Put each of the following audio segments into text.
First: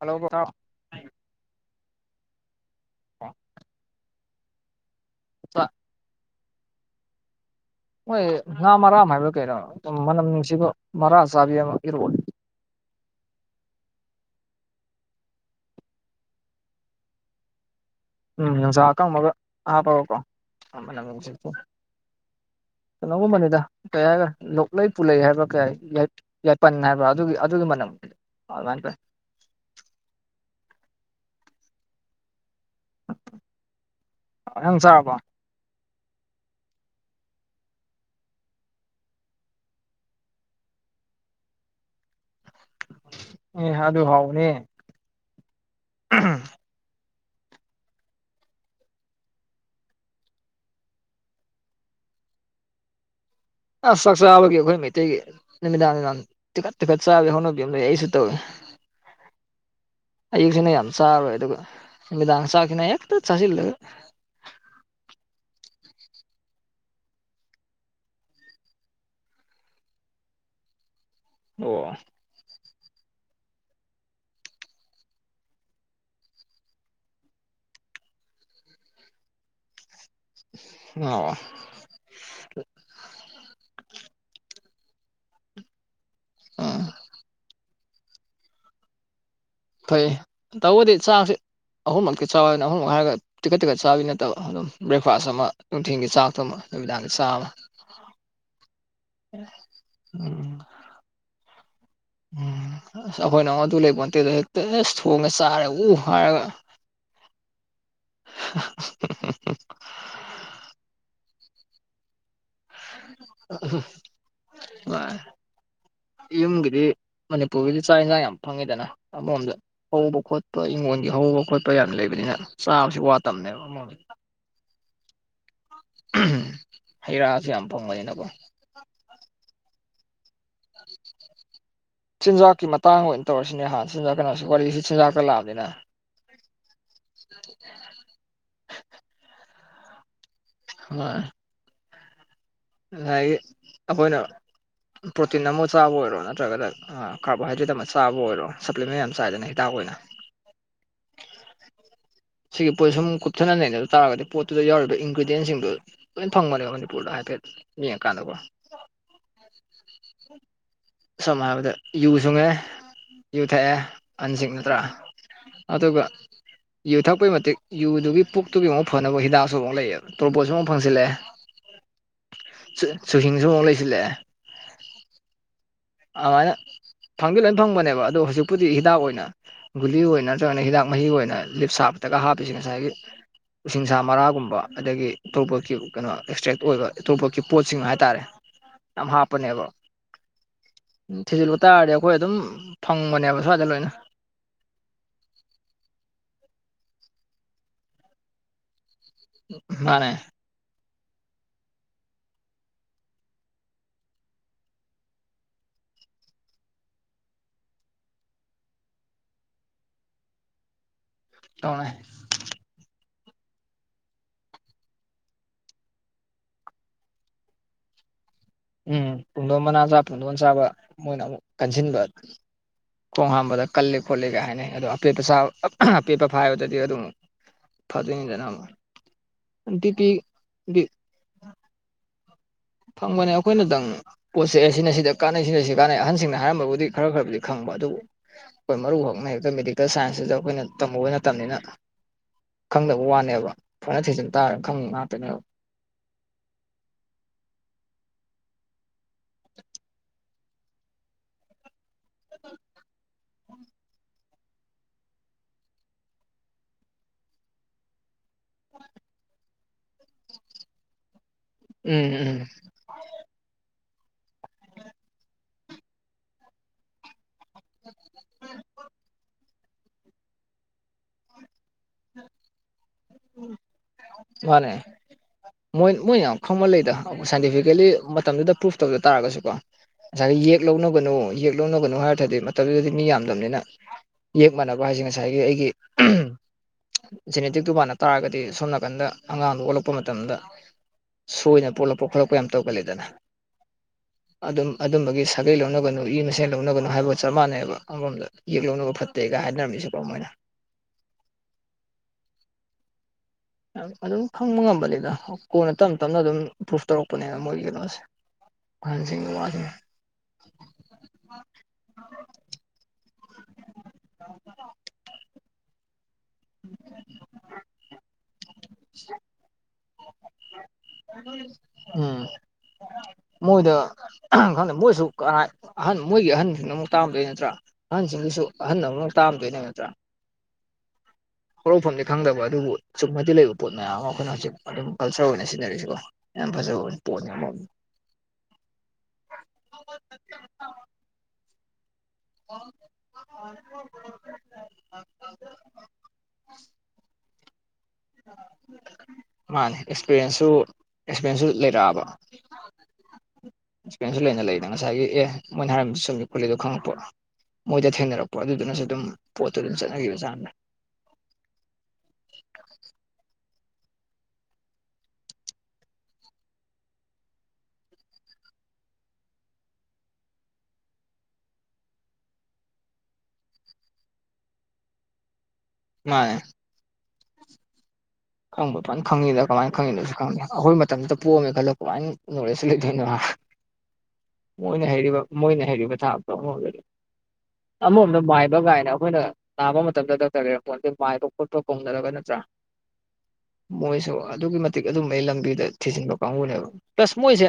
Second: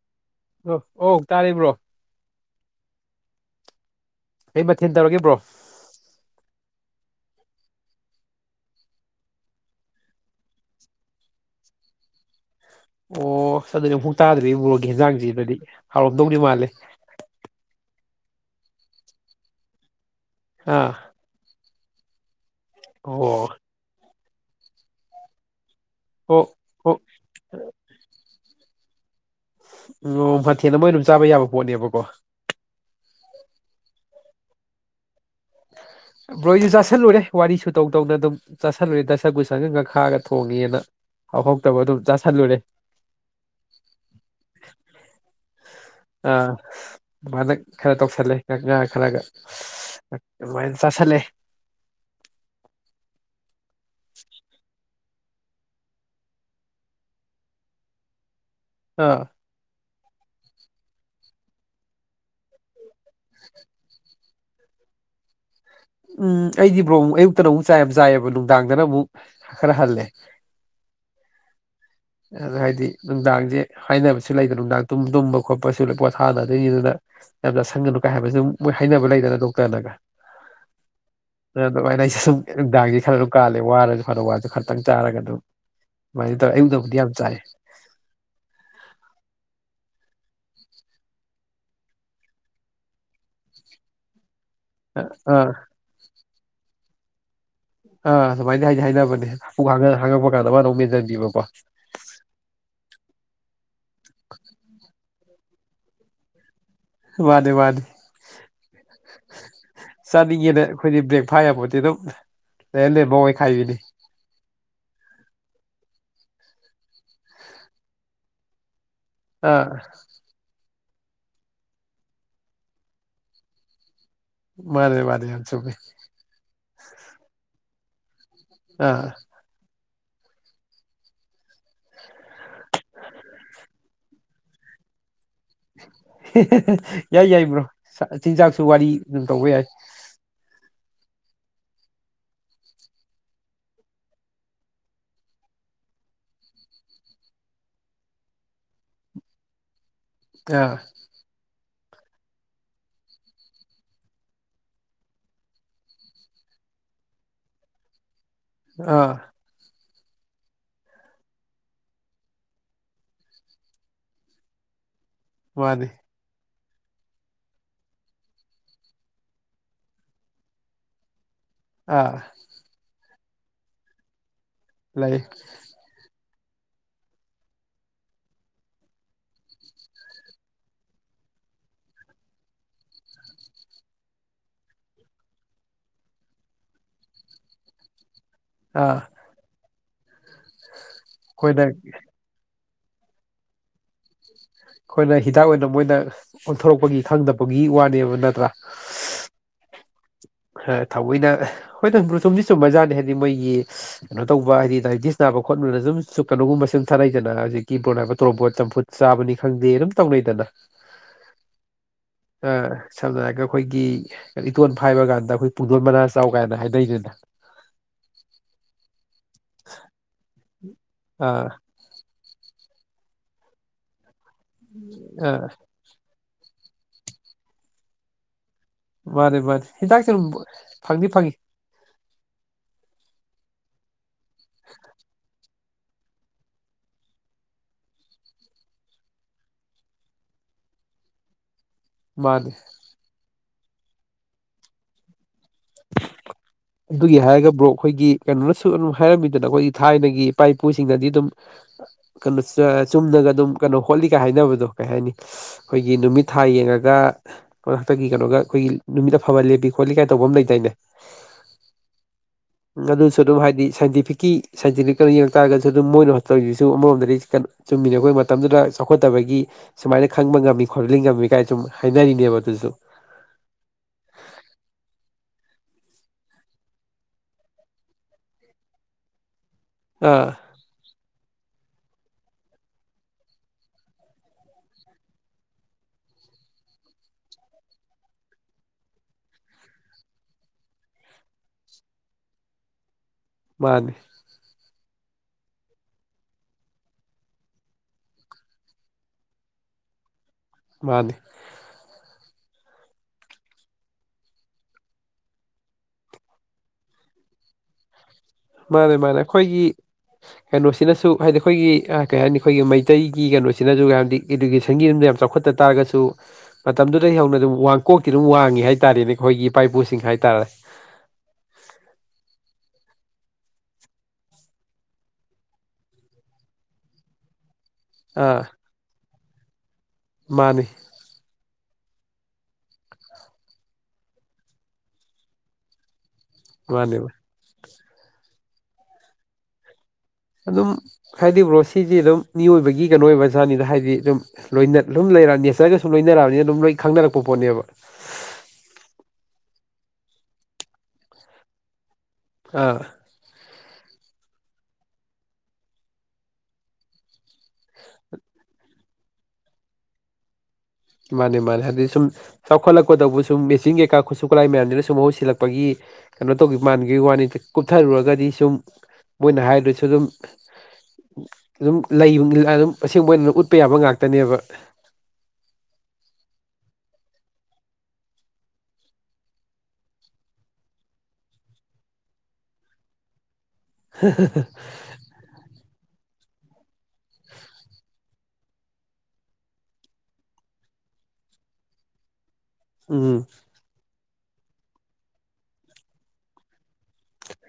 Hello [unintelligible] ꯑꯣ ꯑꯣ ꯇꯥꯔꯤꯕ꯭ꯔꯣ [unintelligible] ꯀꯩ ꯃꯊꯦꯜ ꯇꯧꯔꯒꯦ ꯕ꯭ꯔꯣ [unintelligible] ꯃꯣꯏ ꯉꯥ ꯃꯔꯥꯝ ꯍꯥꯏꯕꯔ ꯀꯩꯅꯣ ꯃꯅꯝ ꯅꯨꯡꯁꯤꯕ ꯃꯔꯥ ꯆꯥꯕꯤ ꯑꯃ ꯏꯔꯣꯜꯂꯦ ꯑꯣ ꯑꯗꯨꯗꯤ ꯑꯝꯐꯧ ꯇꯥꯗ꯭ꯔꯤ ꯕ꯭ꯔꯣꯒꯤ ꯍꯦꯟꯖꯥꯡꯖꯤ ꯑꯗꯨꯗꯤ ꯍꯥꯎꯔꯝꯗꯧꯗꯤ ꯃꯥꯜꯂꯦ ꯎꯝ ꯅꯨꯡꯆꯥ ꯑꯀꯪꯕꯒ ꯑꯍꯞꯄꯒꯀꯣ ꯑꯥ ꯃꯅꯝ ꯅꯨꯡꯁꯤꯕ ꯑꯣ ꯀꯩꯅꯣꯒꯨꯝꯕꯅꯤꯗ ꯀꯩ ꯍꯥꯏꯗꯣꯏꯅꯣ ꯂꯣꯛꯂꯩ ꯄꯨꯂꯩ ꯍꯥꯏꯕ ꯀꯔꯤ ꯌꯥꯏ ꯑꯣ ꯄꯟ ꯑꯣ ꯍꯥꯏꯕ꯭ꯔꯥ ꯑꯗꯨꯒꯤ ꯑꯗꯨꯒꯤ ꯃꯅꯝ ꯑꯗꯨꯃꯥꯏꯅ ꯇꯧꯋꯦ ꯂꯣ ꯃꯊꯦꯜ ꯑꯃ ꯑꯣꯏꯅ ꯑꯗꯨꯝ ꯆꯥꯕ ꯌꯥꯕ ꯄꯣꯠꯅꯦꯕꯀꯣ ꯅꯪ ꯆꯥꯔꯕꯣ [inaudible] ꯕ꯭ꯔꯣ ꯑꯩꯁꯨ ꯆꯥꯁꯤꯜꯂꯨꯔꯦ ꯋꯥꯔꯤ ꯁꯨ ꯇꯧ ꯇꯧꯅ ꯑꯗꯨꯝ ꯆꯥꯁꯤꯜꯂꯨꯔꯦ ꯗꯁ ꯒꯨꯁꯒ ꯉꯥꯈꯒ ꯊꯣꯡꯉꯤꯅ ꯍꯧꯕ ꯍꯧꯇꯕ ꯑꯗꯨꯝ ꯆꯥꯥꯁꯜꯂꯨꯔꯦ ꯑꯦ ꯑꯗꯨ ꯍꯥꯎꯕꯅꯦ ꯑ ꯗꯨꯃꯥꯏꯅ ꯈꯔ ꯇꯧꯁꯜꯂꯦ ꯉꯥ ꯈꯔꯒ ꯑꯗꯨꯃꯥꯏ ꯆꯁꯜꯂꯦ ꯑꯁ ꯆꯥꯛ ꯆꯥꯕꯒꯤ ꯑꯩꯈꯣꯏ ꯃꯩꯇꯩꯒꯤ ꯅꯨꯃꯤꯗꯥꯡꯌꯥꯝ ꯇꯤꯀꯠ ꯇꯤꯀꯠ ꯆꯥꯕꯤ ꯍꯧꯅꯕꯤ ꯑꯃ ꯂꯩꯌꯦ ꯑꯩꯁꯨ ꯇꯧꯋꯦ ꯑꯥ ꯑꯌꯨꯛꯁꯤꯅ ꯌꯥꯝ ꯆꯥꯔꯣꯏ ꯑꯗꯨꯒ ꯅꯨꯃꯤꯗꯥꯡ ꯆꯥꯛꯁꯤꯅ ꯍꯦꯛꯇ ꯆꯥꯁꯤꯜꯂꯒ ꯎꯝ ꯑꯩꯗꯤ ꯕ꯭ꯔꯣ ꯑꯃꯨꯛ ꯑꯌꯨꯛꯇꯅꯃꯨꯛ ꯆꯥꯏ ꯌꯥꯝ ꯆꯥꯏꯑꯕ ꯅꯨꯡꯗꯥꯡꯗꯅ ꯑꯃꯨꯛ ꯈꯔ ꯍꯜꯂꯦ ꯑꯣ ꯑꯗꯣ ꯍꯥꯏꯗꯤ ꯅꯨꯡꯗꯥꯡꯖꯦ ꯍꯥꯏꯅꯕꯁꯨ ꯂꯩꯗꯅ ꯅꯨꯡꯗꯥꯡ ꯇꯨꯝ ꯇꯨꯝꯕ ꯈꯣꯠꯄꯁꯨ ꯄꯣꯊꯥꯅꯗꯣꯏꯅꯤ ꯑꯗꯨꯅ ꯌꯥꯝ ꯆꯁꯜꯒꯅꯨ ꯀꯥꯏ ꯍꯥꯏꯕꯁꯨ ꯃꯣꯏ ꯍꯥꯏꯅꯕ ꯂꯩꯗꯦꯅ ꯗꯣꯛꯇꯔꯅꯒ ꯑꯧ ꯑꯗꯨ ꯑꯗꯨꯃꯥꯏꯅ ꯑꯩꯁꯦ ꯁꯨꯝ ꯅꯨꯡꯗꯥꯡꯁꯦ ꯈꯔ ꯑꯗꯨꯝ ꯀꯥꯜꯂꯦ ꯋꯥꯔꯁꯨ ꯐꯔ ꯋꯥꯁꯨ ꯈꯔꯛꯇꯪ ꯆꯥꯔꯒ ꯑꯗꯨꯝ ꯑꯗꯨꯃꯥꯏ ꯇꯧꯋꯦ ꯎꯝ ꯑꯌꯨꯛꯇꯕꯨꯗꯤ ꯌꯥꯝ ꯆꯥꯏ ꯐꯩꯌꯦ ꯇꯧꯕꯗꯤ ꯆꯥꯛꯁꯦ ꯑꯍꯨꯝꯃꯛꯇꯤ ꯆꯥꯎꯑꯅ ꯑꯍꯨꯝꯃꯨꯛ ꯍꯥꯏꯔꯒ ꯇꯤꯛꯀꯠ ꯇꯤꯛꯀꯠ ꯆꯥꯕꯤ ꯅꯠꯇꯕ ꯑꯗꯨꯝ ꯕ꯭ꯔꯦꯛꯐꯥꯁ ꯑꯃ ꯑꯥ ꯅꯨꯡꯊꯤꯟꯒꯤ ꯆꯥꯛꯇ ꯑꯃ ꯅꯨꯃꯤꯗꯥꯡꯒꯤ ꯆꯥꯛ ꯑꯃ ꯑ ꯑꯗꯨꯃꯥꯏ ꯍꯥꯏꯗꯤ ꯍꯥꯏꯅꯕꯅꯦ ꯄꯨꯛ ꯍꯥꯡ ꯍꯥꯡꯉꯛꯄ ꯀꯥꯟꯗ ꯎꯝ ꯑꯃꯅ ꯑꯃꯨꯛ ꯃꯦꯟꯁꯤꯟꯕꯤꯕꯀꯣ ꯎꯝ ꯑꯁ ꯑꯩꯈꯣꯏꯅ ꯑꯃꯨꯛ ꯑꯗꯨ ꯂꯩꯄꯣꯟꯇꯦꯗ ꯍꯦꯛꯇ ꯑꯁ ꯊꯣꯡꯉꯦ ꯆꯥꯔꯦ ꯎ ꯍꯥꯏꯔꯒ ꯋꯥꯗ ꯋꯥꯗ [unintelligible] ꯆꯥꯅꯤꯡꯉꯦꯅ ꯑꯩꯈꯣꯏꯗꯤ ꯕ꯭ꯔꯦꯛꯐꯥꯁ ꯌꯥꯕꯗꯤ ꯑꯗꯨꯝ ꯂꯩꯔ ꯂꯩꯔꯝꯕ ꯑꯣꯏꯈꯥꯏꯕꯤꯅꯤ ꯑ ꯍꯣꯏ ꯌꯨꯝꯒꯤꯗꯤ ꯃꯅꯤꯄꯨꯔꯒꯤꯗꯤ ꯆꯥꯛ ꯌꯦꯟꯁꯥꯡ ꯌꯥꯝ ꯐꯪꯉꯤꯗꯅ ꯝꯗ ꯑꯥ ꯍꯧꯕ ꯈꯣꯠ ꯍꯤꯡꯈꯣꯟꯒꯤ ꯍꯧꯕ ꯈꯣꯠꯄ ꯌꯥꯝꯅ ꯂꯩꯕꯅꯤꯅ ꯆꯥꯕꯁꯤ ꯋꯥꯠꯇꯕꯅꯦꯕ ꯑꯃ ꯃꯥꯅꯦ ꯃꯥꯅꯦ ꯌꯥꯝ ꯆꯨꯝꯃꯦ ꯍꯩ ꯔꯥꯁꯨ ꯌꯥꯝ ꯐꯪꯕꯅꯤꯅꯀꯣ ꯑ ꯆꯤꯟꯖꯥꯛꯀꯤ ꯃꯇꯥꯡ ꯑꯣꯏꯅ ꯇꯧꯔꯁꯤꯅꯦ ꯍꯥ ꯆꯤꯟꯖꯥꯛ ꯀꯅꯥꯁꯨ ꯋꯥꯔꯤꯁꯤ ꯆꯤꯟꯖꯥꯛꯇ ꯂꯥꯛꯑꯕꯅꯤꯅ ꯌꯥꯏ ꯌꯥꯏꯕ꯭ꯔꯣ ꯆꯤꯟꯖꯥꯛꯁꯨ ꯋꯥꯔꯤ ꯑꯗꯨꯝ ꯇꯧꯕ ꯌꯥꯏ ꯍꯣꯏ ꯉꯁꯥꯏꯒꯤ ꯑꯩꯈꯣꯏꯅ ꯄ꯭ꯔꯣꯇꯤꯟ ꯑꯃ ꯆꯥꯕ ꯑꯣꯏꯔꯣ ꯅꯠꯇ꯭ꯔꯒꯗ ꯑ ꯀꯥꯔꯕꯣꯍꯥꯏꯗ꯭ꯔꯦꯠ ꯑꯃ ꯆꯥꯕ ꯑꯣꯏꯔꯣ ꯁꯄ꯭ꯂꯤꯃꯦꯟ ꯌꯥꯝ ꯆꯥꯏꯗꯅ ꯍꯤꯗꯥꯛ ꯑꯣꯏꯅ ꯑ [unintelligible] ꯁꯤꯒꯤ ꯄꯣꯠꯁꯦ ꯁꯨꯝ ꯀꯨꯞꯊꯅ ꯅꯩꯅꯕ ꯑꯗꯨꯝ ꯇꯥꯔꯒꯗꯤ ꯄꯣꯠꯇꯨꯗ ꯌꯥꯎꯧꯔꯤꯕ ꯏꯟꯒ꯭ꯔꯤꯗꯤꯌꯦꯟꯁꯤꯡꯗꯨ ꯂꯣꯏ ꯐꯪꯕꯅꯦꯕ ꯃꯅꯤꯄꯨꯔꯗ ꯍꯥꯏꯐꯦꯠ ꯌꯦꯡꯉꯀꯥꯟꯗꯀꯣ ꯑꯥ [unintelligible] ꯁꯃ ꯍꯥꯏꯕꯗ ꯌꯨ ꯁꯨꯡꯉꯦ ꯌꯨꯊꯛꯑꯦ ꯑꯍꯟꯁꯤꯡ ꯅꯠꯇ꯭ꯔꯥ ꯃꯥꯅꯤ ꯑꯗꯨꯒ ꯌꯨ ꯊꯛꯄꯒꯤ ꯃꯇꯤꯛ ꯌꯨꯗꯨꯒꯤ ꯄꯨꯛꯇꯨꯒꯤ ꯑꯃꯨꯛ ꯐꯅꯕ ꯍꯤꯗꯥꯛꯁꯨ ꯑꯃꯨꯛ ꯂꯩꯌꯦꯕ ꯇꯣꯔꯄꯣꯠꯁꯨ ꯑꯃꯨꯛ ꯐꯪꯁꯤꯜꯂꯛꯑꯦ ꯑ ꯆꯨꯁꯤꯡꯁꯨ ꯑꯃꯨꯛ ꯂꯩꯁꯤꯜꯂꯛꯑꯦ ꯂꯩ ꯑꯗꯨꯃꯥꯏꯅ ꯐꯪꯗꯤ ꯂꯣꯏ ꯐꯪꯕꯅꯦꯕ ꯑꯗꯣ ꯍꯧꯖꯤꯛꯄꯨꯗꯤ ꯍꯤꯗꯥꯛ ꯑꯣꯏꯅ ꯒꯨꯂꯤ ꯑꯣꯏꯅ ꯅꯠꯇ꯭ꯔꯒꯅ ꯍꯤꯗꯥꯛ ꯃꯍꯤ ꯑꯣꯏꯅ ꯂꯤꯞ ꯁꯥꯞꯇꯒ ꯍꯥꯞꯄꯤꯁꯤ ꯉꯁꯥꯏꯒꯤ ꯎꯁꯤꯡꯁꯥ ꯃꯔꯥꯒꯨꯝꯕ ꯑꯗꯒꯤ ꯑꯇꯣꯞꯄꯣꯠꯀꯤ ꯀꯩꯅꯣ ꯑꯦꯛꯁꯇ꯭ꯔꯦꯛ ꯑꯣꯏꯕ ꯏꯇꯣꯞꯄꯣꯠꯀꯤ ꯄꯣꯠꯁꯤꯡ ꯍꯥꯏꯇꯥꯔꯦ ꯅꯝ ꯑꯥ ꯍꯥꯄꯅꯦꯕ ꯎ ꯊꯤꯖꯤꯜꯂꯨ ꯑꯩꯈꯣꯏꯅ ꯇꯥꯔꯗꯤ ꯑꯩꯈꯣꯏ ꯑꯗꯨꯝ ꯐꯪꯕꯅꯦꯕ ꯁ꯭ꯋꯥꯏꯗ ꯂꯣꯏꯅ ꯑꯩꯈꯣꯏꯅ ꯍꯤꯗꯥꯛ ꯑꯣꯏꯅ ꯃꯣꯏꯅ ꯑꯣꯟꯊꯣꯔꯛꯄꯒꯤ ꯈꯪꯗꯕꯒꯤ ꯋꯥꯅꯦꯕ ꯅꯠꯇ꯭ꯔꯥ ꯃꯥꯅꯦ ꯊꯑꯣꯏꯅ ꯍꯣꯏ ꯔꯨꯊꯨꯝꯗꯤ ꯆꯨꯝꯕꯖꯥꯠꯅꯤ ꯍꯥꯏꯗꯤ ꯃꯣꯏꯒꯤ ꯀꯩꯅꯣ ꯇꯧꯕ ꯍꯥꯏꯗꯤ ꯗꯥꯏꯕꯦꯇꯤꯁ ꯅꯥꯕ ꯈꯣꯠꯅꯕꯅ ꯁꯨꯝ ꯀꯣꯒꯨꯝꯕ ꯁꯨꯝ ꯊꯛꯅꯩꯗꯅ ꯍꯧꯖꯤꯛꯀꯤ ꯅꯥꯕ ꯇꯣꯔꯣꯄꯣꯠ ꯆꯝꯐꯨꯠ ꯆꯥꯕꯅꯤ ꯈꯪꯗꯦ ꯑꯗꯨꯝ ꯇꯧꯅꯩꯗꯅ ꯇꯧꯅꯩ ꯑ ꯁꯝꯅ ꯍꯥꯏꯔꯣꯒ ꯑꯩꯈꯣꯏꯒꯤ ꯏꯇꯣꯟ ꯐꯥꯏꯕ ꯀꯥꯟꯗ ꯑꯗ ꯑꯩꯈꯣꯏ ꯄꯨꯡꯗꯣꯟ ꯃꯅꯥ ꯆꯥꯎ ꯀꯥꯏꯅ ꯍꯥꯏꯅꯩꯅꯤꯅ ꯎꯝ ꯄꯨꯡꯗꯣꯟ ꯃꯅꯥ ꯆꯥꯕ ꯄꯨꯡꯗꯣꯟ ꯆꯥꯕ ꯃꯣꯏꯅ ꯑꯃꯨꯛ ꯑꯥ ꯀꯟꯁꯤꯟꯕ ꯈꯣꯡ ꯍꯥꯝꯕꯗ ꯀꯜꯂ ꯈꯣꯠꯂꯤ ꯀꯥꯏ ꯍꯥꯏꯅꯩ ꯑꯗꯣ ꯑꯄꯦꯠꯕ ꯑꯥ ꯆꯥꯕ ꯄꯦꯠꯕ ꯐꯥꯏꯕ ꯇꯗꯤ ꯑꯗꯨꯨ ꯐꯠꯇꯗ ꯃꯥꯅꯤ ꯃꯥꯅꯤ ꯍꯤꯗꯥꯛꯁꯦ ꯑꯗꯨ ꯐꯪꯗꯤ ꯐꯪꯏꯤ ꯐꯪꯕꯅꯦ ꯑꯩꯈꯣꯏꯅꯇꯪ ꯄꯣꯠ ꯆꯩꯁꯦ ꯁꯤꯅ ꯁꯤꯗ ꯀꯥꯟꯅꯩꯁꯤꯅ ꯁꯤꯗ ꯀꯥꯥꯟꯅꯩ ꯑꯍꯟꯁꯤꯡꯅ ꯍꯥꯏꯔꯝꯕꯕꯨꯗꯤ ꯈꯔ ꯈꯔꯕꯨꯗꯤ ꯈꯪꯕ ꯑꯗꯨꯕꯨ ꯑꯩꯈꯣꯏ ꯃꯔꯨ ꯍꯣꯛꯅ ꯍꯦꯛꯇꯥ ꯃꯦꯗꯤꯀꯦꯜ ꯁꯥꯏꯟꯁꯁꯤꯗ ꯑꯩꯈꯣꯏꯅ ꯇꯝꯃꯨꯕ ꯅꯠꯇꯥꯝꯅꯤꯝꯅ ꯃꯥꯅꯤ ꯈꯪꯗꯕ ꯋꯥꯅꯦꯕ ꯐꯖꯅ ꯊꯤꯖꯤꯟ ꯇꯥꯔꯒ ꯈꯪꯕ ꯉꯥꯛꯇꯅꯦꯕ [inaudible] ꯑꯗꯨꯒꯤ ꯍꯥꯏꯔꯒ ꯕ꯭ꯔꯣ ꯑꯩꯈꯣꯏꯒꯤ ꯀꯩꯅꯣꯅꯁꯨ ꯑꯗꯨꯝ ꯍꯥꯏꯔꯝꯃꯤꯗꯅ ꯑꯩꯈꯣꯏꯒꯤ ꯊꯥꯏꯅꯒꯤ ꯏꯄꯥ ꯏꯄꯨꯁꯤꯡꯅꯗꯤ ꯑꯗꯨꯝ [inaudible] ꯀꯩꯅꯣ ꯆꯨꯝꯅꯒ ꯑꯗꯨꯝ ꯀꯩꯅꯣ ꯍꯣꯠꯂꯤꯒ ꯍꯥꯏꯅꯕꯗꯣ ꯀꯩ ꯍꯥꯏꯅꯤ ꯑꯩꯈꯣꯏꯒꯤ ꯅꯨꯃꯤꯠ ꯊꯥ ꯌꯦꯡꯉꯒ ꯈꯣꯏ ꯍꯟꯇꯛꯒꯤ ꯀꯩꯅꯣꯒ ꯑꯩꯈꯣꯏꯒꯤ ꯅꯨꯃꯤꯠ ꯑꯐꯕ ꯂꯦꯞꯄꯤ ꯈꯣꯠꯂꯤ ꯀꯥꯏ ꯇꯧꯕ ꯑꯃ ꯂꯩꯗꯥꯏꯅꯦ ꯎꯝ ꯎꯝ ꯑꯗꯨꯁꯨ ꯑꯗꯨꯝ ꯍꯥꯏꯗꯤ ꯁꯥꯏꯟꯇꯤꯐꯤꯛꯀꯤ ꯁꯥꯏꯟꯇꯤꯅꯤꯀꯔ ꯌꯦꯡꯉ ꯇꯥꯔꯒꯖꯨ ꯑꯗꯨꯝ ꯃꯣꯏꯅ [unintelligible] ꯑꯃꯔꯣꯝꯗꯗꯤ ꯆꯨꯝꯃꯤꯅꯦ ꯑꯈꯣꯏ ꯃꯇꯝꯗꯨꯗ ꯆꯥꯎꯈꯠꯇꯕꯒꯤ ꯁꯨꯃꯥꯏꯅ ꯈꯪꯕ ꯉꯝꯃꯤ ꯈꯣꯠꯂꯤ ꯉꯝꯃꯤ ꯉꯥꯏ ꯁꯨꯝ ꯍꯥꯏꯅꯔꯤꯅꯦꯕ ꯑꯗꯨꯖꯨ ꯃꯥꯅꯦ ꯃꯣꯏ ꯃꯣꯏ ꯌꯥꯝ ꯈꯪꯕ ꯂꯩꯗ ꯁꯥꯏꯟꯇꯤꯐꯤꯀꯦꯜꯂꯤ ꯃꯇꯝꯗꯨꯗ ꯄ꯭ꯔꯨꯐ ꯇꯧꯗ ꯇꯥꯔꯒꯥꯁꯨꯀꯣ ꯑꯥ ꯉꯁꯥꯏꯒꯤ ꯌꯦꯛ ꯂꯧꯅꯒꯅꯨ ꯌꯦꯛ ꯂꯧꯅꯒꯅꯨ ꯍꯥꯏꯔ ꯊꯗꯤ ꯃꯇꯝꯗꯨꯗꯗꯤ ꯃꯤ ꯌꯥꯝꯗꯕꯅꯤꯅ ꯌꯦꯛ ꯃꯥꯟꯅꯕ ꯍꯥꯏꯖꯦ ꯉꯁꯥꯏꯒꯤ ꯑꯩꯒꯤ ꯎꯝ ꯖꯦꯅꯦꯇꯤꯛꯇꯨ ꯃꯥꯥꯟꯅ ꯇꯥꯔꯒꯗꯤ ꯁꯣꯝ ꯅꯥꯀꯟꯗ ꯑꯉꯥꯡꯗꯨ ꯑꯣꯜꯂꯛꯄ ꯃꯇꯝꯗ ꯁꯣꯏꯅ ꯄꯣꯛꯂꯛꯄ ꯈꯣꯠꯂꯛꯄ ꯌꯥꯝ ꯇꯧꯒꯜꯂꯤꯗꯅ ꯃꯥꯅꯤ ꯑꯗꯨꯝ ꯑꯗꯨꯝꯕꯒꯤ ꯁꯥꯒꯩ ꯂꯧꯅꯒꯅꯨ ꯏ ꯃꯁꯦꯟ ꯂꯧꯅꯒꯅꯨ ꯍꯥꯏꯕ ꯆꯞ ꯃꯥꯟꯅꯩꯕ ꯑꯃꯔꯣꯝꯗ ꯌꯦꯛ ꯂꯧꯅꯕ ꯐꯠꯇꯦꯒ ꯍꯥꯏꯅꯔꯝꯃꯤꯁꯤꯀꯣ ꯃꯣꯏꯅ ꯃꯥꯅꯤ ꯑꯗꯨꯝ ꯈꯪꯕ ꯉꯝꯕꯅꯤꯗ ꯀꯣꯟꯅ ꯇꯞ ꯇꯞꯅ ꯑꯗꯨꯝ ꯄ꯭ꯔꯨꯐ ꯇꯧꯔꯛꯄꯅꯦꯕ ꯃꯣꯏꯒꯤ ꯀꯩꯅꯣꯁꯦ ꯃꯥꯅꯦ ꯃꯥꯅꯦ ꯑꯍꯟꯁꯤꯡꯒꯤ ꯑꯈꯣꯏꯒꯤ [inaudible] ꯀꯩꯅꯣꯁꯤꯅꯁꯨ ꯍꯥꯏꯗꯤ ꯑꯈꯣꯏꯒꯤ ꯑꯥ ꯀꯩ ꯍꯥꯏꯅꯤ ꯑꯈꯣꯏꯒꯤ ꯃꯩꯇꯩꯒꯤ ꯀꯩꯅꯣꯁꯤꯅꯖꯨ ꯍꯥꯏꯕꯗꯤ ꯏꯗꯨꯀꯦꯁꯟꯒꯤꯗ ꯌꯥꯝ ꯆꯥꯎꯈꯠꯇꯥ ꯇꯥꯔꯒꯁꯨ ꯃꯇꯝꯗꯨꯗꯩ ꯍꯧꯅ ꯑꯗꯨꯝ ꯋꯥꯡ ꯀꯣꯛꯇꯤ ꯑꯗꯨꯝ ꯋꯥꯡꯉꯤ ꯍꯥꯏꯇꯥꯔꯦꯅꯦ ꯑꯈꯣꯏꯒꯤ ꯏꯄꯥ ꯏꯄꯨꯁꯤꯡ ꯍꯥꯏꯇꯥꯔꯦ ꯎꯝ ꯃꯣꯏꯗ ꯑꯥ ꯈꯪꯗꯦ ꯃꯣꯏꯁꯨ ꯀꯥ ꯑꯍꯟ ꯃꯣꯏꯒꯤ ꯑꯍꯟꯁꯤꯡꯅ ꯑꯃꯨꯛ ꯇꯥꯛꯑꯝꯗꯣꯏ ꯅꯠꯇ꯭ꯔꯥ ꯑꯍꯟꯁꯤꯡꯗꯨꯁꯨ ꯑꯥ ꯑꯍꯟ ꯑꯃꯅ ꯇꯥꯑꯝꯗꯣꯏꯅꯦ ꯅꯠꯇ꯭ꯔꯥ ꯃꯥꯅꯤ ꯍꯧꯔꯛꯐꯝꯗꯤ ꯈꯪꯗꯕ ꯑꯗꯨꯕꯨ ꯆꯨꯝꯃꯗꯤ ꯂꯩꯕ ꯄꯣꯠ ꯃꯌꯥꯝ ꯑꯃ ꯑꯩꯈꯣꯏꯅ ꯍꯧꯖꯤꯛ ꯑꯗꯨꯝ ꯀꯜꯆꯔ ꯑꯣꯏꯅ ꯁꯤꯖꯤꯟꯅꯔꯤꯁꯤꯀꯣ ꯌꯥꯝ ꯐꯖꯕ ꯃꯥꯅꯤ ꯄꯣꯠꯅꯤ ꯑꯃꯔꯣꯝ ꯑꯗꯨꯝ ꯍꯥꯏꯗꯤ ꯕ꯭ꯔꯣ ꯁꯤꯗꯤ ꯑꯗꯨꯝ ꯃꯤꯑꯣꯏꯕꯒꯤ ꯀꯩꯅꯣ ꯑꯣꯏꯕ ꯖꯥꯠꯅꯤꯗ ꯍꯥꯏꯗꯤ ꯑꯗꯨꯝ ꯂꯣꯏꯅ ꯑꯗꯨꯝ ꯂꯩꯔ ꯅꯦꯆꯔꯒ ꯁꯨꯝ ꯂꯣꯏꯅꯔꯛꯑꯕꯅꯤꯅ ꯑꯗꯨꯝ ꯂꯣꯏ ꯈꯪꯅꯔꯛꯄ ꯄꯣꯠꯅꯦꯕ ꯃꯥꯅꯦ ꯑꯦꯛꯁꯄꯤꯔꯦꯟꯁꯁꯨ ꯑꯦꯛꯁꯄꯤꯔꯦꯟꯁꯁꯨ ꯂꯩꯔꯛꯑꯕ ꯑꯥ ꯑꯦꯛꯁꯄꯤꯔꯦꯟꯁꯁꯨ ꯂꯩꯅ ꯂꯩꯅ ꯉꯁꯥꯏꯒꯤ ꯑꯦ ꯃꯣꯏꯅ ꯍꯥꯏꯔꯝꯕꯗꯨ ꯑꯦ ꯆꯨꯃꯤ ꯈꯣꯂꯤꯗꯣ ꯈꯪꯉꯛꯄ ꯃꯣꯏꯗ ꯊꯦꯡꯅꯔꯛꯄ ꯑꯗꯨꯗꯨꯅꯁꯨ ꯑꯗꯨꯝ ꯄꯣꯠꯇꯨ ꯑꯗꯨꯝ ꯆꯠꯅꯒꯤꯕ ꯖꯥꯅꯤꯗ ꯃꯥꯅꯦ ꯃꯥꯅꯤ ꯍꯥꯏꯗꯤ ꯁꯨꯝ ꯆꯥꯎꯈꯠꯂꯛꯀꯗꯧꯕ ꯁꯨꯝ ꯃꯦꯆꯤꯟ ꯀꯩꯀꯥ ꯈꯨꯠꯁꯨ ꯈꯨꯠꯂꯥꯏ ꯃꯌꯥꯝꯖꯤꯅ ꯁꯨꯝ ꯃꯍꯨꯠ ꯁꯤꯜꯂꯛꯄꯒꯤ ꯀꯩꯅꯣ ꯇꯧꯒꯤ ꯃꯥꯟꯒꯤ ꯋꯥꯅꯤ ꯀꯨꯞꯊꯔꯨꯔꯒꯗꯤ ꯁꯨꯝ ꯃꯣꯏꯅ ꯍꯥꯏꯔꯤꯗꯨꯁꯨ ꯗꯨꯝ ꯑꯗꯨꯝ ꯂꯩ ꯑꯗꯨꯝ ꯑꯁꯦꯡꯕ ꯑꯣꯏꯅ ꯎꯠꯄ ꯌꯥꯕ ꯉꯥꯛꯇꯅꯦꯕ ꯃꯥꯅꯦ ꯈꯪꯕꯥ ꯐꯟ ꯈꯪꯉꯤꯗ ꯀꯃꯥꯏꯅ ꯈꯪꯉꯤꯅꯣꯁꯨ ꯈꯪꯗꯦ꯫ ꯑꯈꯣꯏ ꯃꯇꯝꯗꯨꯇ ꯄꯣꯛꯑꯝꯃꯦ ꯈꯜꯂꯣ ꯀꯃꯥꯏꯅ ꯅꯣꯂꯦꯖꯁꯨ ꯂꯩꯗꯣꯏꯅꯣ ꯍꯥ ꯃꯣꯏꯅ ꯍꯩꯔꯤꯕ ꯃꯣꯏꯅ ꯍꯩꯔꯤꯕ ꯊꯥꯛꯇꯣ ꯑꯃꯔꯣꯝꯗꯗꯤ ꯑꯃꯔꯣꯝꯗ ꯃꯥꯏꯕ ꯒꯥꯏꯅ ꯑꯈꯣꯏꯅ ꯅꯥꯕ ꯃꯇꯝꯗ ꯗꯥꯛꯇꯔ ꯂꯩꯔꯝꯄꯣꯟꯇꯦ ꯃꯥꯏꯕ ꯈꯣꯠꯄ ꯀꯧꯅꯔꯒ ꯅꯠꯇ꯭ꯔꯥ ꯎꯝ ꯃꯣꯏꯁꯨ ꯑꯗꯨꯛꯀꯤ ꯃꯇꯤꯛ ꯑꯗꯨꯝꯕꯩ ꯂꯝꯕꯤꯗ ꯊꯤꯖꯤꯟꯕ ꯀꯥꯡꯕꯨꯅꯦꯕ ꯄ꯭ꯂꯁ ꯃꯣꯏꯖꯦ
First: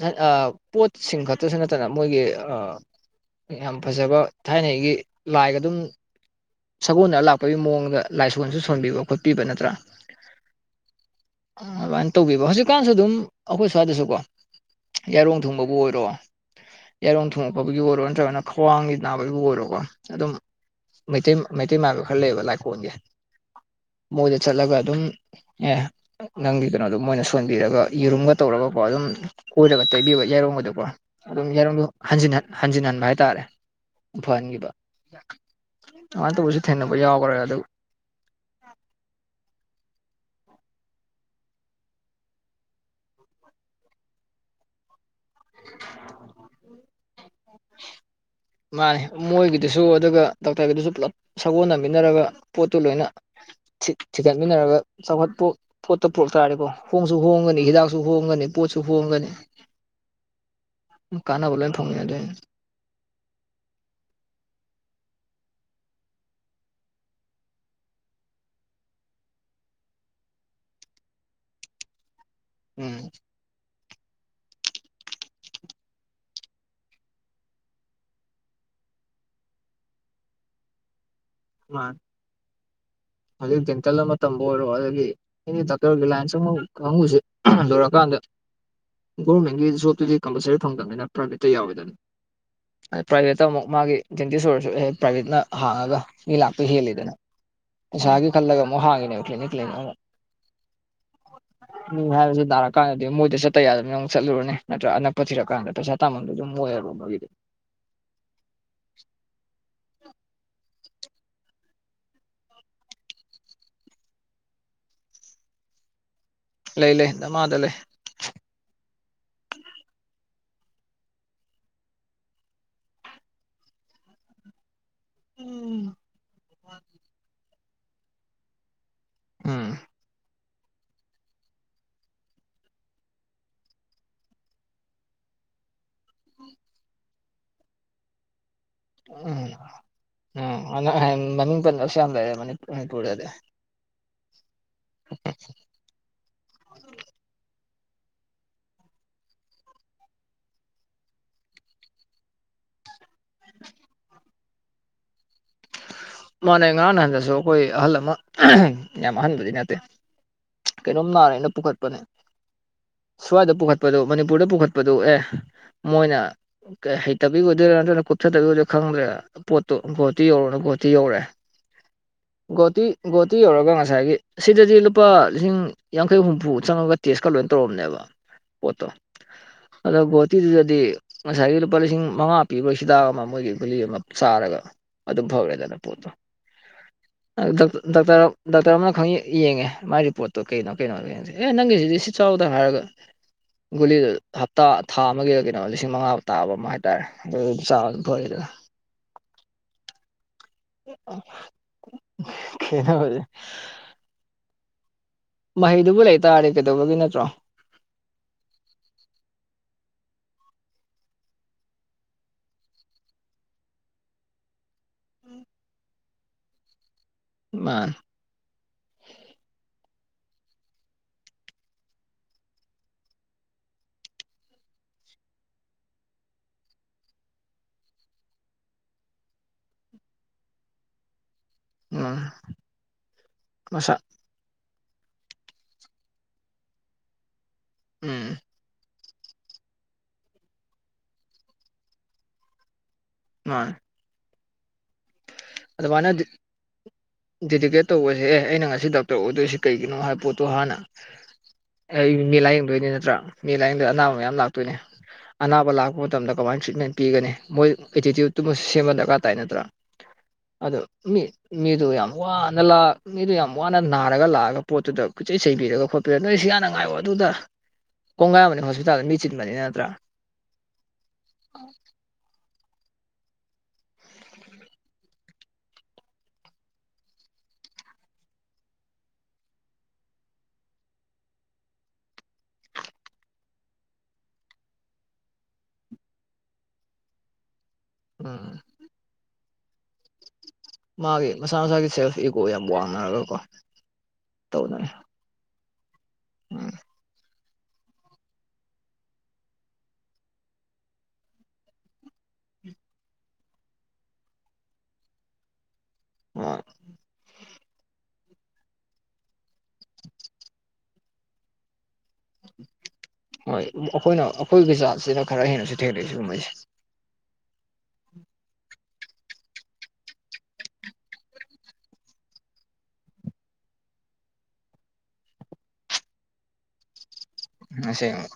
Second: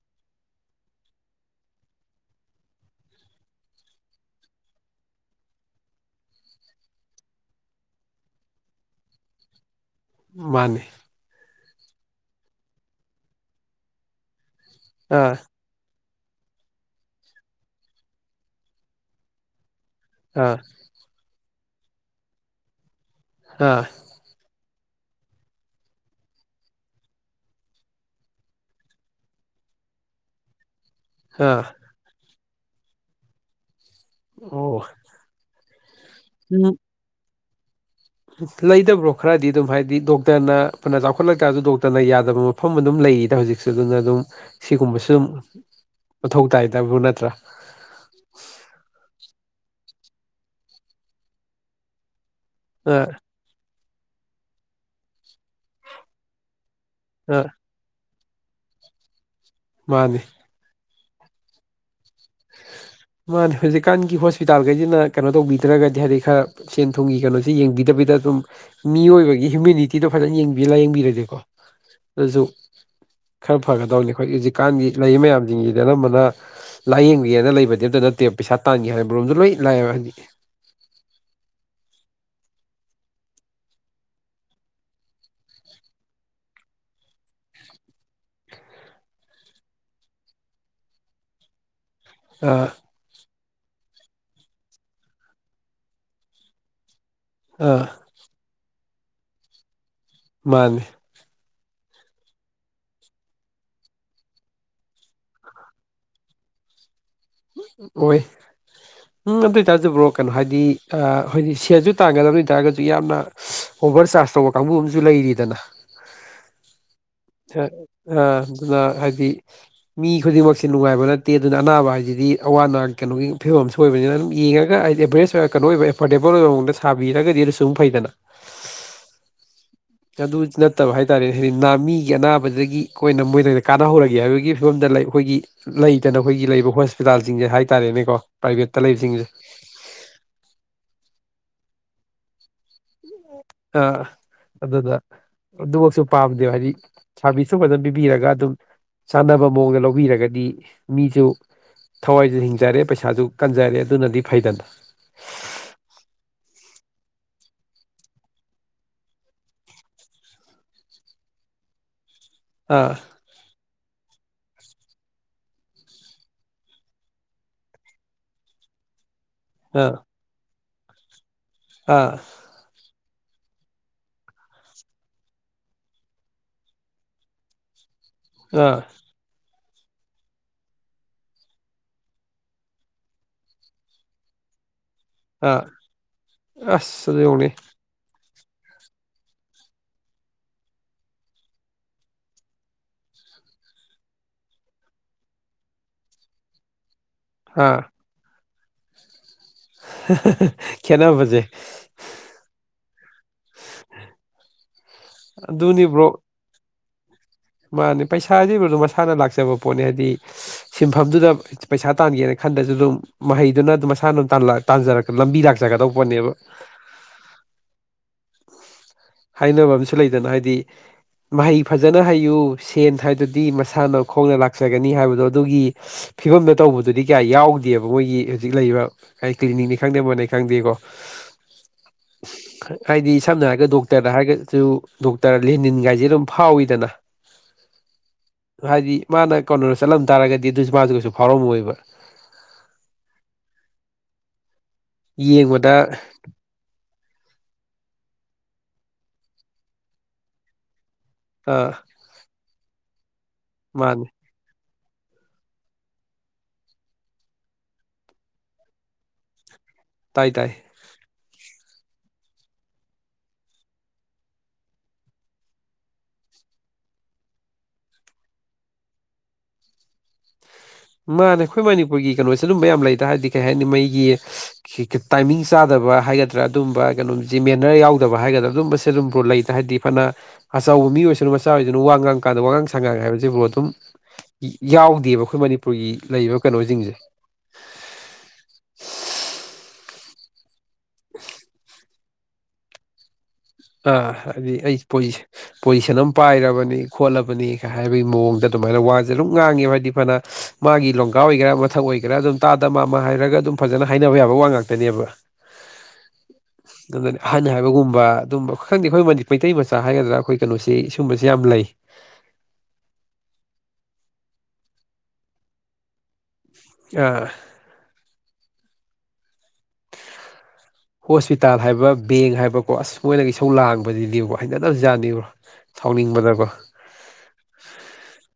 ꯅꯠ ꯑꯥ ꯄꯣꯠꯁꯤꯡ ꯈꯇꯁꯨ ꯅꯠꯇꯅ ꯃꯣꯏꯒꯤ ꯑꯥ ꯌꯥꯝ ꯐꯖꯕ ꯊꯥꯏꯅꯒꯩꯒꯤ ꯂꯥꯏꯒ ꯑꯗꯨꯝ ꯁꯥꯒꯣꯜꯅꯔ ꯂꯥꯛꯄꯒꯤ ꯃꯑꯣꯡꯗ ꯂꯥꯏꯁꯣꯟꯁꯨ ꯁꯣꯟꯕꯤꯕ ꯈꯣꯠꯄꯤꯕ ꯅꯠꯇ꯭ꯔꯥ ꯃꯥꯅꯤ ꯑꯗꯨꯃꯥꯏꯅ ꯇꯧꯒꯤꯕ ꯍꯧꯖꯤꯛꯀꯥꯟꯁꯨ ꯑꯗꯨꯝ ꯑꯈꯣꯏ ꯁ꯭ꯋꯥꯏꯗꯁꯨꯀꯣ ꯑꯥ ꯌꯥꯏꯔꯣꯡ ꯊꯨꯡꯕ ꯕꯨ ꯑꯣꯏꯔꯣ ꯌꯥꯏꯔꯣꯡ ꯊꯨꯉꯛꯄꯒꯤꯕꯨ ꯑꯣꯏꯔꯣ ꯅꯠꯇ꯭ꯔꯒꯅ ꯈ꯭ꯋꯥꯡꯒꯤ ꯅꯥꯕꯩꯕꯨ ꯑꯣꯏꯔꯣꯀꯣ ꯑꯗꯨꯝ ꯑꯥ ꯃꯩꯇꯩ ꯃꯩꯇꯩ ꯃꯥꯏꯕ ꯈꯔ ꯂꯩꯕ ꯂꯥꯏꯀꯣꯟꯒꯤ ꯑꯥ ꯃꯣꯏꯗ ꯆꯠꯂꯒ ꯑꯗꯨꯝ ꯑꯦ ꯅꯪꯒꯤ ꯀꯩꯅꯣꯗꯨ ꯃꯣꯏꯅ ꯁꯣꯟꯕꯤꯔꯒ ꯌꯦꯔꯨꯝꯒ ꯇꯧꯔꯒꯀꯣ ꯑꯗꯨꯝ ꯀꯣꯏꯔꯒ ꯇꯩꯕꯤꯕ ꯌꯥꯏꯔꯣꯡ ꯋꯥꯏꯗꯀꯣ ꯑꯗꯨꯝ ꯑꯥ ꯌꯥꯏꯔꯣꯡꯗꯣ ꯍꯟꯖꯤꯟꯍꯟ ꯍꯟꯖꯤꯟ ꯍꯟꯕ ꯍꯥꯏꯇꯥꯔꯦ ꯐꯍꯟꯒꯤꯕ ꯑꯣ ꯑꯗꯨꯃꯥꯏꯅ ꯇꯧꯕꯁꯨ ꯊꯦꯡꯅꯕ ꯌꯥꯎꯒ꯭ꯔꯦ ꯑꯗꯨ ꯂꯩꯗ ꯕ꯭ꯔꯣ ꯈꯔꯗꯤ ꯑꯗꯨꯝ ꯍꯥꯏꯗꯤ ꯗꯣꯛꯇꯔꯅ ꯐꯅ ꯆꯥꯎꯈꯠꯂꯛꯇꯥꯁꯨ ꯗꯣꯛꯇꯔꯅ ꯌꯥꯗꯕ ꯃꯐꯝ ꯑꯗꯨꯝ ꯂꯩꯔꯤꯗ ꯍꯧꯖꯤꯛꯁꯨ ꯑꯗꯨꯅ ꯑꯗꯨꯝ ꯁꯤꯒꯨꯝꯕ ꯁꯨꯝ ꯃꯊꯧ ꯇꯥꯏꯗ ꯕꯨ ꯅꯠꯇ꯭ꯔꯥ ꯃꯥꯅꯦ ꯃꯣꯏꯒꯤꯗꯨꯁꯨ ꯑꯗꯨꯒ ꯗꯣꯛꯇꯔꯒꯤꯗꯨꯁꯨ ꯄꯨꯂꯞ ꯁꯥꯒꯣꯟꯅꯃꯤꯟꯅꯔꯒ ꯄꯣꯠꯇꯨ ꯂꯣꯏꯅ ꯑꯥ ꯊꯤ ꯊꯤꯒꯠꯃꯤꯟꯅꯔꯒ ꯆꯥꯎꯈꯠꯄ ꯄꯣꯠꯇꯨ ꯄꯨꯔꯛ ꯇꯥꯔꯗꯤꯀꯣ ꯍꯣꯡꯁꯨ ꯑꯥ ꯍꯣꯡꯒꯅꯤ ꯍꯤꯗꯥꯛꯁꯨ ꯍꯣꯡꯒꯅꯤ ꯄꯣꯠꯁꯨ ꯍꯣꯡꯒꯅꯤ ꯃꯥꯅꯤ ꯎꯝ ꯀꯥꯟꯅꯕ ꯂꯣꯏꯅ ꯐꯪꯃꯤꯟꯅꯗꯣꯏꯅꯤ ꯃꯥꯅꯤ ꯍꯧꯖꯤꯛꯀꯥꯟꯒꯤ ꯍꯣꯁꯄꯤꯇꯥꯜꯈꯩꯁꯤꯅ ꯀꯩꯅꯣ ꯇꯧꯕꯤꯗ꯭ꯔꯒꯗꯤ ꯍꯥꯏꯗꯤ ꯈꯔ ꯁꯦꯟ ꯊꯨꯝꯒꯤ ꯀꯩꯅꯣꯁꯤ ꯌꯦꯡꯕꯤꯗꯕꯤꯗ ꯑꯗꯨꯝ ꯃꯤꯑꯣꯏꯕꯒꯤ ꯍ꯭ꯌꯨꯃꯤꯅꯤꯇꯤꯗꯣ ꯐꯖꯅ ꯌꯦꯡꯕꯤ ꯂꯥꯏꯌꯦꯡꯕꯤꯔꯗꯤꯀꯣ ꯑꯗꯨꯁꯨ ꯎꯝ ꯈꯔ ꯐꯒꯗꯧꯅꯤ ꯑꯩꯈꯣꯏ ꯍꯧꯖꯤꯛꯀꯥꯟꯒꯤ ꯂꯩꯔꯤ ꯃꯌꯥꯝꯖꯤꯡꯖꯤꯗꯤ ꯑꯅꯝꯕꯅ ꯂꯥꯏꯌꯦꯡ ꯕꯤꯒꯦꯅ ꯂꯩꯕꯗꯤ ꯑꯝꯇ ꯅꯠꯇꯦꯕ ꯄꯩꯁꯥ ꯇꯥꯟꯒꯦ ꯍꯥꯏꯕ ꯔꯣꯝꯗꯣ ꯂꯣꯏ ꯂꯥꯛꯑꯦꯕ ꯍꯥꯏꯗꯤ ꯃꯥꯅꯤ ꯍꯧꯖꯤꯛ ꯖꯦꯟꯇꯜ ꯑꯃ ꯇꯝꯕ ꯑꯣꯏꯔꯣ ꯑꯗꯨꯒꯤ ꯑꯦꯅꯤ ꯗꯥꯛꯇꯔꯒꯤ ꯂꯥꯏꯟꯁ [unintelligible] ꯀꯥꯡꯉꯨꯁꯦ ꯌꯧꯔꯛꯑꯀꯥꯟꯗ ꯒꯣꯕꯔꯃꯦꯟꯒꯤ ꯖꯣꯕꯇꯨꯗꯤ ꯀꯝꯄꯜꯁꯔꯤ ꯐꯪꯗꯝꯕꯅꯤꯅ ꯄ꯭ꯔꯥꯏꯚꯦꯠꯇ ꯌꯥꯎꯋꯦꯗꯅ ꯑ ꯑꯗ ꯄ꯭ꯔꯥꯏꯚꯦꯠꯇ ꯑꯃꯨꯛ ꯃꯥꯒꯤ ꯗꯦꯟꯇꯤꯁ ꯑꯣꯏꯔꯁꯨ ꯑꯦꯍꯦ ꯄ꯭ꯔꯥꯏꯚꯦꯠꯅ ꯍꯥꯡꯉꯒ ꯃꯤ ꯂꯥꯛꯄ ꯍꯦꯜꯂꯤꯗꯅ ꯑꯥ ꯄꯩꯁꯥꯒꯤ ꯈꯜꯂꯒ ꯑꯃꯨꯛ ꯍꯥꯡꯉꯤꯅꯦꯕ ꯀ꯭ꯂꯤꯅꯤꯛ ꯀ꯭ꯂꯤꯅꯤꯛ ꯑꯃꯨꯛ ꯃꯥꯅꯤ [inaudible] [unintelligible] ꯍꯥꯏꯕꯁꯨ ꯅꯥꯔꯛ ꯀꯥꯟꯗꯗꯤ ꯃꯣꯏꯗ ꯆꯠꯇ ꯌꯥꯗꯕꯅꯤꯅ ꯑꯃꯨꯛ ꯆꯠꯂꯨꯔꯅꯤ ꯅꯠꯇ꯭ꯔꯥ ꯑꯅꯛꯄ ꯊꯤꯔꯛ ꯀꯥꯟꯗ ꯄꯩꯁꯥ ꯇꯥꯃꯝꯗꯨ ꯑꯗꯨꯝ ꯑꫭꯏꯑꯕ ꯃꯣꯏꯒꯤꯗꯤ ꯑꫭꯏ ꯎꯝ ꯑꯗꯨ ꯑꯣꯏꯇꯥꯖꯨ ꯕ꯭ꯔꯣ ꯀꯩꯅꯣ ꯍꯥꯏꯗꯤ ꯑꯥ ꯍꯣꯏꯗꯤ ꯁꯦꯜꯁꯨ ꯇꯥꯟꯒꯗꯕꯅꯤ ꯑꯗꯨ ꯑꯣꯏꯇꯥꯔꯒꯖꯨ ꯌꯥꯝꯅ ꯑꯣꯚꯔ ꯆꯥꯔꯖ ꯇꯧꯕ ꯀꯥꯡꯕꯨ ꯑꯃꯁꯨ ꯂꯩꯔꯤꯗꯅ ꯂꯩ ꯂꯩ ꯗꯃꯥꯗ ꯂꯩ ꯑ ꯑꯗꯨꯅ ꯍꯥꯏꯗꯤ ꯃꯤ ꯈꯨꯗꯤꯡꯃꯛꯁꯦ ꯅꯨꯡꯉꯥꯏꯕ ꯅꯠꯇꯦ ꯑꯗꯨꯅ ꯑꯅꯥꯕ ꯍꯥꯏꯁꯤꯗꯤ ꯑꯋꯥ ꯑꯅꯥ ꯀꯩꯅꯣꯒꯤ ꯐꯤꯕꯝ ꯑꯃꯁꯨ ꯑꯣꯏꯕꯅꯤꯅ ꯑꯗꯨꯝ ꯌꯦꯡꯉꯒ ꯑꯦꯕꯔꯦꯁ ꯑꯣꯏ ꯀꯩꯅꯣ ꯑꯣꯏꯕ ꯎꯝ ꯑꯦꯐꯣꯔꯗꯦꯕꯜ ꯑꯣꯏꯕ ꯃꯑꯣꯡꯗ ꯁꯥꯕꯤꯔꯒꯗꯤ ꯑꯗꯨ ꯁꯨꯝ ꯐꯩꯗꯅ ꯎꯝ ꯑꯗꯨ ꯅꯠꯇꯕ ꯍꯥꯏꯇꯥꯔꯦ ꯍꯥꯏꯗꯤ ꯃꯤꯒꯤ ꯑꯅꯥꯕꯗꯒꯤ ꯑꯩꯈꯣꯏꯅ ꯃꯣꯏꯗꯒꯤ ꯀꯥꯟꯅꯍꯧꯔꯒꯦ ꯍꯥꯏꯕꯒꯤ ꯐꯤꯕꯝꯗ ꯂꯩ ꯑꯩꯈꯣꯏꯒꯤ ꯂꯩꯇꯅ ꯑꯩꯈꯣꯏꯒꯤ ꯂꯩꯕ ꯍꯣꯁꯄꯤꯇꯥꯜꯁꯤꯡꯁꯦ ꯍꯥꯏꯇꯥꯔꯦꯅꯦꯀꯣ ꯄ꯭ꯔꯥꯏꯚꯦꯠꯇ ꯂꯩꯕꯁꯤꯡꯁꯦ ꯎꯝ ꯎꯝ ꯅꯪ ꯍꯥꯢꯗꯣ ꯃꯃꯤꯡ ꯄꯟꯗ꯭ꯔꯁꯨ ꯌꯥꯝ ꯂꯩꯔꯦ ꯃꯅꯤ ꯃꯅꯤꯄꯨꯔꯗꯗꯤ ꯑꯥ ꯑꯗꯨꯅ ꯑꯗꯨꯃꯛꯁꯨ ꯄꯥꯝꯗꯦꯕ ꯍꯥꯏꯗꯤ ꯁꯥꯕꯤꯁꯁꯨ ꯐꯖꯅ ꯄꯤꯕꯤꯔꯒ ꯑꯗꯨꯝ ꯆꯥꯟꯅꯕ ꯃꯑꯣꯡꯗ ꯂꯧꯕꯤꯔꯒꯗꯤ ꯃꯤꯁꯨ ꯊꯋꯥꯏꯁꯨ ꯍꯤꯡꯖꯔꯦ ꯄꯩꯁꯥꯁꯨ ꯀꯟꯖꯔꯦ ꯑꯗꯨꯅꯗꯤ ꯐꯩꯗꯅ ꯃꯥꯅꯦ ꯉꯔꯥꯡ ꯅꯍꯥꯟꯗꯁꯨ ꯑꯩꯈꯣꯏ ꯑꯍꯜ ꯑꯃ ꯌꯥꯝ ꯑꯍꯟꯕꯨꯗꯤ ꯅꯠꯇꯦ ꯀꯩꯅꯣꯝ ꯅꯥꯔꯦꯅ ꯄꯨꯈꯠꯄꯅꯦ ꯑꯥ ꯁ꯭ꯋꯥꯏꯗ ꯄꯨꯈꯠꯄꯗꯨ ꯃꯅꯤꯄꯨꯔꯗ ꯄꯨꯈꯠꯄꯗꯨ ꯑꯦ ꯃꯣꯏꯅ ꯀꯩ ꯍꯩꯇꯕꯩ ꯑꯣꯏꯗꯣꯏꫪꯥ ꯅꯠꯇ꯭ꯔꯒ ꯀꯨꯞꯊꯗꯩꯕꯩ ꯑꯣꯏꯗꯣꯢꯔꯥ ꯈꯪꯗ꯭ꯔꯦ ꯄꯣꯠꯇꯣ ꯑꯥ ꯒꯨꯋꯥꯇꯤ ꯌꯥꯎꯔꯣꯅ ꯒꯨꯋꯥꯇꯤ ꯌꯧꯔꯦ ꯑꯥ ꯒꯨꯋꯥꯇꯤ ꯒꯨꯋꯥꯇꯤ ꯌꯧꯔꯒ ꯉꯁꯥꯏꯒꯤ ꯁꯤꯗꯗꯤ ꯂꯨꯄꯥ ꯂꯤꯁꯤꯡ ꯌꯥꯡꯈꯩ ꯍꯨꯝꯐꯨ ꯆꯪꯉꯒ ꯇꯦꯁꯀ ꯂꯣꯏꯅ ꯇꯧꯔꯝꯅꯦꯕ ꯑꯥ ꯄꯣꯠꯇꯣ ꯑꯗꯣꯒ ꯒꯨꯋꯥꯇꯨꯗꯗꯤ ꯉꯁꯥꯏꯒꯤ ꯂꯨꯄꯥ ꯂꯤꯁꯤꯡ ꯃꯉꯥ ꯄꯤꯕ ꯍꯤꯗꯥꯛ ꯑꯃ ꯃꯣꯏꯒꯤ ꯒꯂꯤ ꯑꯃ ꯆꯥꯔꯒ ꯑꯗꯨꯝ ꯑꯥ ꯐꯥꯒ꯭ꯔꯦꯗꯅ ꯄꯣꯠꯇꯣ ꯑꯁ ꯑꯗꯨ [unintelligible] ꯌꯦꯡꯉꯨꯅꯦ ꯗꯣꯛꯇꯔ ꯗꯥꯛꯇꯔ ꯑꯃꯅ ꯈꯪ ꯌꯦꯡꯉꯦ ꯃꯥ ꯔꯤꯄꯣꯔꯠꯇꯣ ꯀꯩꯅꯣ ꯀꯩꯅꯣꯒꯤ ꯑꯦ ꯅꯪꯒꯤꯁꯤꯗꯤ ꯁꯤ ꯆꯥꯎꯗ ꯍꯥꯏꯔꯒ ꯒꯨꯂꯤꯗꯨ ꯍꯞꯇꯥ ꯊꯥ ꯑꯃꯒꯤꯗ ꯀꯩꯅꯣ ꯂꯤꯁꯤꯡ ꯃꯉꯥꯐꯥꯎ ꯇꯥꯕ ꯑꯃ ꯍꯥꯏꯇꯥꯔꯦ ꯑꯗꯨꯝ ꯆꯥꯔꯁꯨ ꯐꯔꯦꯗꯅ ꯈꯦꯟꯅꯕꯁꯦ ꯈꯦꯠꯅꯕꯁꯦ ꯃꯍꯩꯗꯨꯕꯨ ꯂꯩꯇꯥꯥꯔꯗꯤ ꯀꯩꯗꯧꯕꯒꯤ ꯅꯠꯇ꯭ꯔꯣ ꯃꯥꯅꯦ ꯄꯩꯁꯥꯁꯤꯗꯤ ꯃꯁꯥꯅ ꯂꯥꯛꯆꯕ ꯄꯣꯠꯅꯤ ꯍꯥꯏꯗꯤ ꯁꯤꯟꯐꯝꯗꯨꯗ ꯄꯩꯁꯥ ꯇꯥꯟꯒꯦꯅ ꯈꯟꯗ꯭ꯔꯁꯨ ꯑꯗꯨꯝ ꯃꯍꯩꯗꯨꯅ ꯑꯗꯨꯝ ꯃꯁꯥꯅ ꯑꯗꯨꯝ ꯇꯥꯟꯖꯔꯛ ꯂꯝꯕꯤ ꯂꯥꯛꯆꯒꯗꯧꯕ ꯄꯣꯠꯅꯦꯕ ꯃꯥꯅꯦ ꯍꯥꯏꯅꯕ ꯑꯃꯁꯨ ꯂꯩꯗꯅ ꯍꯥꯏꯗꯤ ꯃꯍꯩ ꯐꯖꯅ ꯍꯩꯌꯨ ꯁꯦꯟ ꯍꯥꯏꯗꯨꯗꯤ ꯃꯁꯥꯅ ꯈꯣꯡꯅ ꯂꯥꯛꯆꯒꯅꯤ ꯍꯥꯏꯕꯗꯣ ꯑꯗꯨꯒꯤ ꯐꯤꯕꯝꯗ ꯇꯧꯕꯗꯨꯗꯤ ꯀꯌꯥ ꯌꯥꯎꯗꯦꯕ ꯃꯣꯏꯒꯤ ꯍꯧꯖꯤꯛ ꯂꯩꯔꯤꯕ ꯑꯩ ꯀ꯭ꯂꯤꯅꯤꯛꯅꯤ ꯈꯪꯗꯦ [unintelligible] ꯈꯪꯗꯦꯀꯣ [inaudible] ꯍꯥꯏꯗꯤ ꯁꯝꯅ ꯍꯥꯏꯔꯒ ꯃꯁꯥ ꯗꯣꯛꯇꯔꯗ ꯍꯥꯏꯔꯒꯁꯨ ꯗꯣꯛꯇꯔ ꯂꯦꯅꯤꯟꯒꯥꯏꯁꯦ ꯑꯗꯨꯝ ꯐꯥꯎꯋꯤꯗꯅ ꯎꯝ ꯍꯥꯏꯗꯤ ꯃꯥꯅ ꯀꯣꯅꯔꯗ ꯆꯠꯂꯝ ꯇꯥꯔꯒꯗꯤ ꯑꯗꯨꯁꯨ ꯃꯥꯁꯨ ꯀꯩꯁꯨ ꯐꯥꯎꯔꯝꯃꯣꯏꯕ ꯃꯥꯅꯤ ꯌꯦꯡꯕ ꯑꯗꯨꯃꯥꯢꯅꯗꯤ ꯗꯦꯗꯤꯀꯦꯠ ꯇꯧꯕꯁꯦ ꯑꯦ ꯑꯩꯅ ꯉꯁꯤ ꯗꯥꯛꯇꯔ ꯑꯣꯏꯗꯣꯏꯁꯤ ꯀꯩꯒꯤꯅꯣ ꯍꯥꯏꯕ ꯄꯣꯠꯇꯣ ꯍꯥꯟꯅ ꯑꯥ ꯑꯩ ꯃꯦ ꯂꯥꯏꯌꯦꯡꯗꯣꯏꯅꯦ ꯅꯠꯇ꯭ꯔꯥ ꯃꯦꯂꯥꯏꯌꯦꯡꯗꯣꯏ ꯑꯅꯥꯕ ꯃꯌꯥꯝ ꯂꯥꯛꯇꯣꯏꯅꯦ ꯑꯅꯥꯕ ꯂꯥꯛꯄ ꯃꯇꯝꯗ ꯀꯃꯥꯏꯅ ꯇ꯭ꯔꯤꯠꯃꯦꯟ ꯄꯤꯒꯅꯤ ꯃꯣꯏ ꯑꯦꯇꯤꯇ꯭ꯌꯨꯠꯇꯨꯃꯁꯨ ꯁꯦꯝꯕ ꯗꯔꯀꯥꯔ ꯇꯥꯏ ꯅꯠꯇ꯭ꯔꯥ ꯇꯥꯏ ꯇꯥꯏ ꯑꯗꯣ ꯃꯤ ꯃꯤꯗꯨ ꯌꯥꯝ ꯋꯥꯅ ꯂꯛ ꯃꯤꯗꯨ ꯌꯥꯝ ꯋꯥꯅ ꯅꯥꯔꯒ ꯂꯥꯛꯑꯒ ꯄꯣꯠꯇꯨꯗ ꯈꯨꯆꯩ ꯁꯩꯕꯤꯔꯒꯣꯠꯄ ꯅꯣꯏ ꯁꯤ ꯌꯥꯝꯅ ꯉꯥꯏꯑꯣ ꯑꯗꯨꯗ ꯀꯣꯡꯒꯥꯏ ꯑꯃꯅꯤ ꯍꯣꯁꯄꯤꯇꯥꯜꯗ ꯃꯤ ꯆꯤꯟꯕꯅꯤꯅ ꯅꯠꯇ꯭ꯔꯥ ꯃꯥꯅꯦ ꯑꯩꯈꯣꯏ ꯃꯅꯤꯄꯨꯔꯒꯤ ꯀꯩꯅꯣꯁꯦ ꯑꯗꯨꯝꯕ ꯌꯥꯝ ꯂꯩꯗ ꯍꯥꯏꯔꯗꯤ ꯀꯩ ꯍꯥꯏꯅꯤ ꯃꯩꯒꯤ ꯇꯥꯏꯃꯤꯡ ꯆꯥꯗꯕ ꯍꯥꯏꯒꯗ꯭ꯔꯥ ꯑꯗꯨꯝꯕ ꯀꯩꯅꯣꯝꯁꯦ ꯃꯦꯅꯔ ꯌꯥꯎꯗꯕ ꯍꯥꯏꯒꯗ꯭ꯔꯥ ꯑꯗꯨꯝꯕꯁꯦ ꯑꯗꯨꯝꯕꯨ꯭ꯔꯣ ꯂꯩꯇ ꯍꯥꯏꯗꯤ ꯐꯅ ꯑꯆꯧꯕ ꯃꯤ ꯑꯣꯏꯁꯅꯨ ꯃꯆꯥ ꯑꯣꯏꯁꯅꯨ ꯋꯥ ꯉꯥꯡ ꯀꯥꯟꯗ ꯋꯥꯉꯥꯡ ꯁꯉꯥꯡ ꯍꯥꯏꯕꯁꯤꯕꯨ ꯑꯗꯨꯝ ꯌꯥꯎꯗꯦꯕ ꯑꯩꯈꯣꯏ ꯃꯅꯤꯄꯨꯔꯒꯤ ꯂꯩꯔꯤꯕ ꯀꯩꯅꯣꯁꯤꯡꯁꯦ ꯑꯨꯝ ꯃꯥꯒꯤ ꯃꯁꯥ ꯃꯁꯥꯒꯤ ꯁꯦꯜꯐ ꯏꯀꯣ ꯌꯥꯝ ꯋꯥꯡꯅꯔꯒꯀꯣ ꯑꯥ ꯍꯥꯏꯗꯤ ꯑꯩ ꯇꯧꯅꯔꯦ ꯄꯣꯖꯤꯁꯟ ꯄꯣꯖꯤꯁꯟ ꯑꯃ ꯎꯝ ꯄꯥꯏꯔꯕꯅꯤ ꯈꯣꯠꯂꯕꯅꯤ ꯍꯥꯏꯕꯒꯤ ꯃꯑꯣꯡꯗ ꯑꯗꯨꯃꯥꯏꯅ ꯋꯥꯁꯦ ꯑꯗꯨꯝ ꯉꯥꯡꯉꯦꯕ ꯍꯥꯏꯗꯤ ꯐꯅ ꯃꯥꯒꯤ ꯂꯣꯡꯀ ꯑꯣꯏꯒꯦꯔꯥ ꯃꯊꯛ ꯑꯣꯏꯒꯦꯔꯥ ꯑꯗꯨꯝ ꯇꯇꯥꯗ ꯃꯥꯝꯃ ꯍꯥꯏꯔꯒ ꯑꯗꯨꯝ ꯐꯖꯅ ꯍꯥꯏꯅꯕ ꯌꯥꯕ ꯋꯥ ꯉꯥꯛꯇꯅꯦꯕ [unintelligible] ꯑꯗꯨꯒ ꯍꯥꯏꯅ ꯍꯥꯏꯕ ꯒꯨꯝꯕ ꯑꯗꯨꯝꯕ ꯈꯪꯗꯦ ꯑꯩꯈꯣꯏ ꯃꯗꯤ ꯃꯩꯇꯩ ꯃꯆꯥ ꯍꯥꯏꯒꯗ꯭ꯔꯥ ꯑꯩꯈꯣꯏ ꯀꯩꯅꯣꯁꯤꯒꯨꯝꯕꯁꯤ ꯌꯥꯝ ꯂꯩ ꯍꯣꯏ ꯑꯩꯈꯣꯏꯅ ꯑꯩꯈꯣꯏꯒꯤ ꯖꯥꯠꯁꯤꯅ ꯈꯔ ꯍꯦꯟꯅꯁꯨ ꯊꯦꯡꯅꯛꯏ ꯁꯤꯒꯨꯝꯕꯩꯁꯦ ꯑ ꯍꯣꯁꯄꯤꯇꯥꯜ ꯍꯥꯏꯕ ꯕꯦꯡ ꯍꯥꯏꯕꯀꯣ ꯑꯁ ꯃꯣꯏꯅꯒ ꯏꯁꯧ ꯂꯥꯡꯕꯗꯨꯅꯦꯕ ꯍꯩꯅꯗꯕꯁꯠꯅꯤꯕꯣ ꯊꯥꯎꯅꯤꯡꯕꯗꯀꯣ ꯑꯁꯦꯛꯕ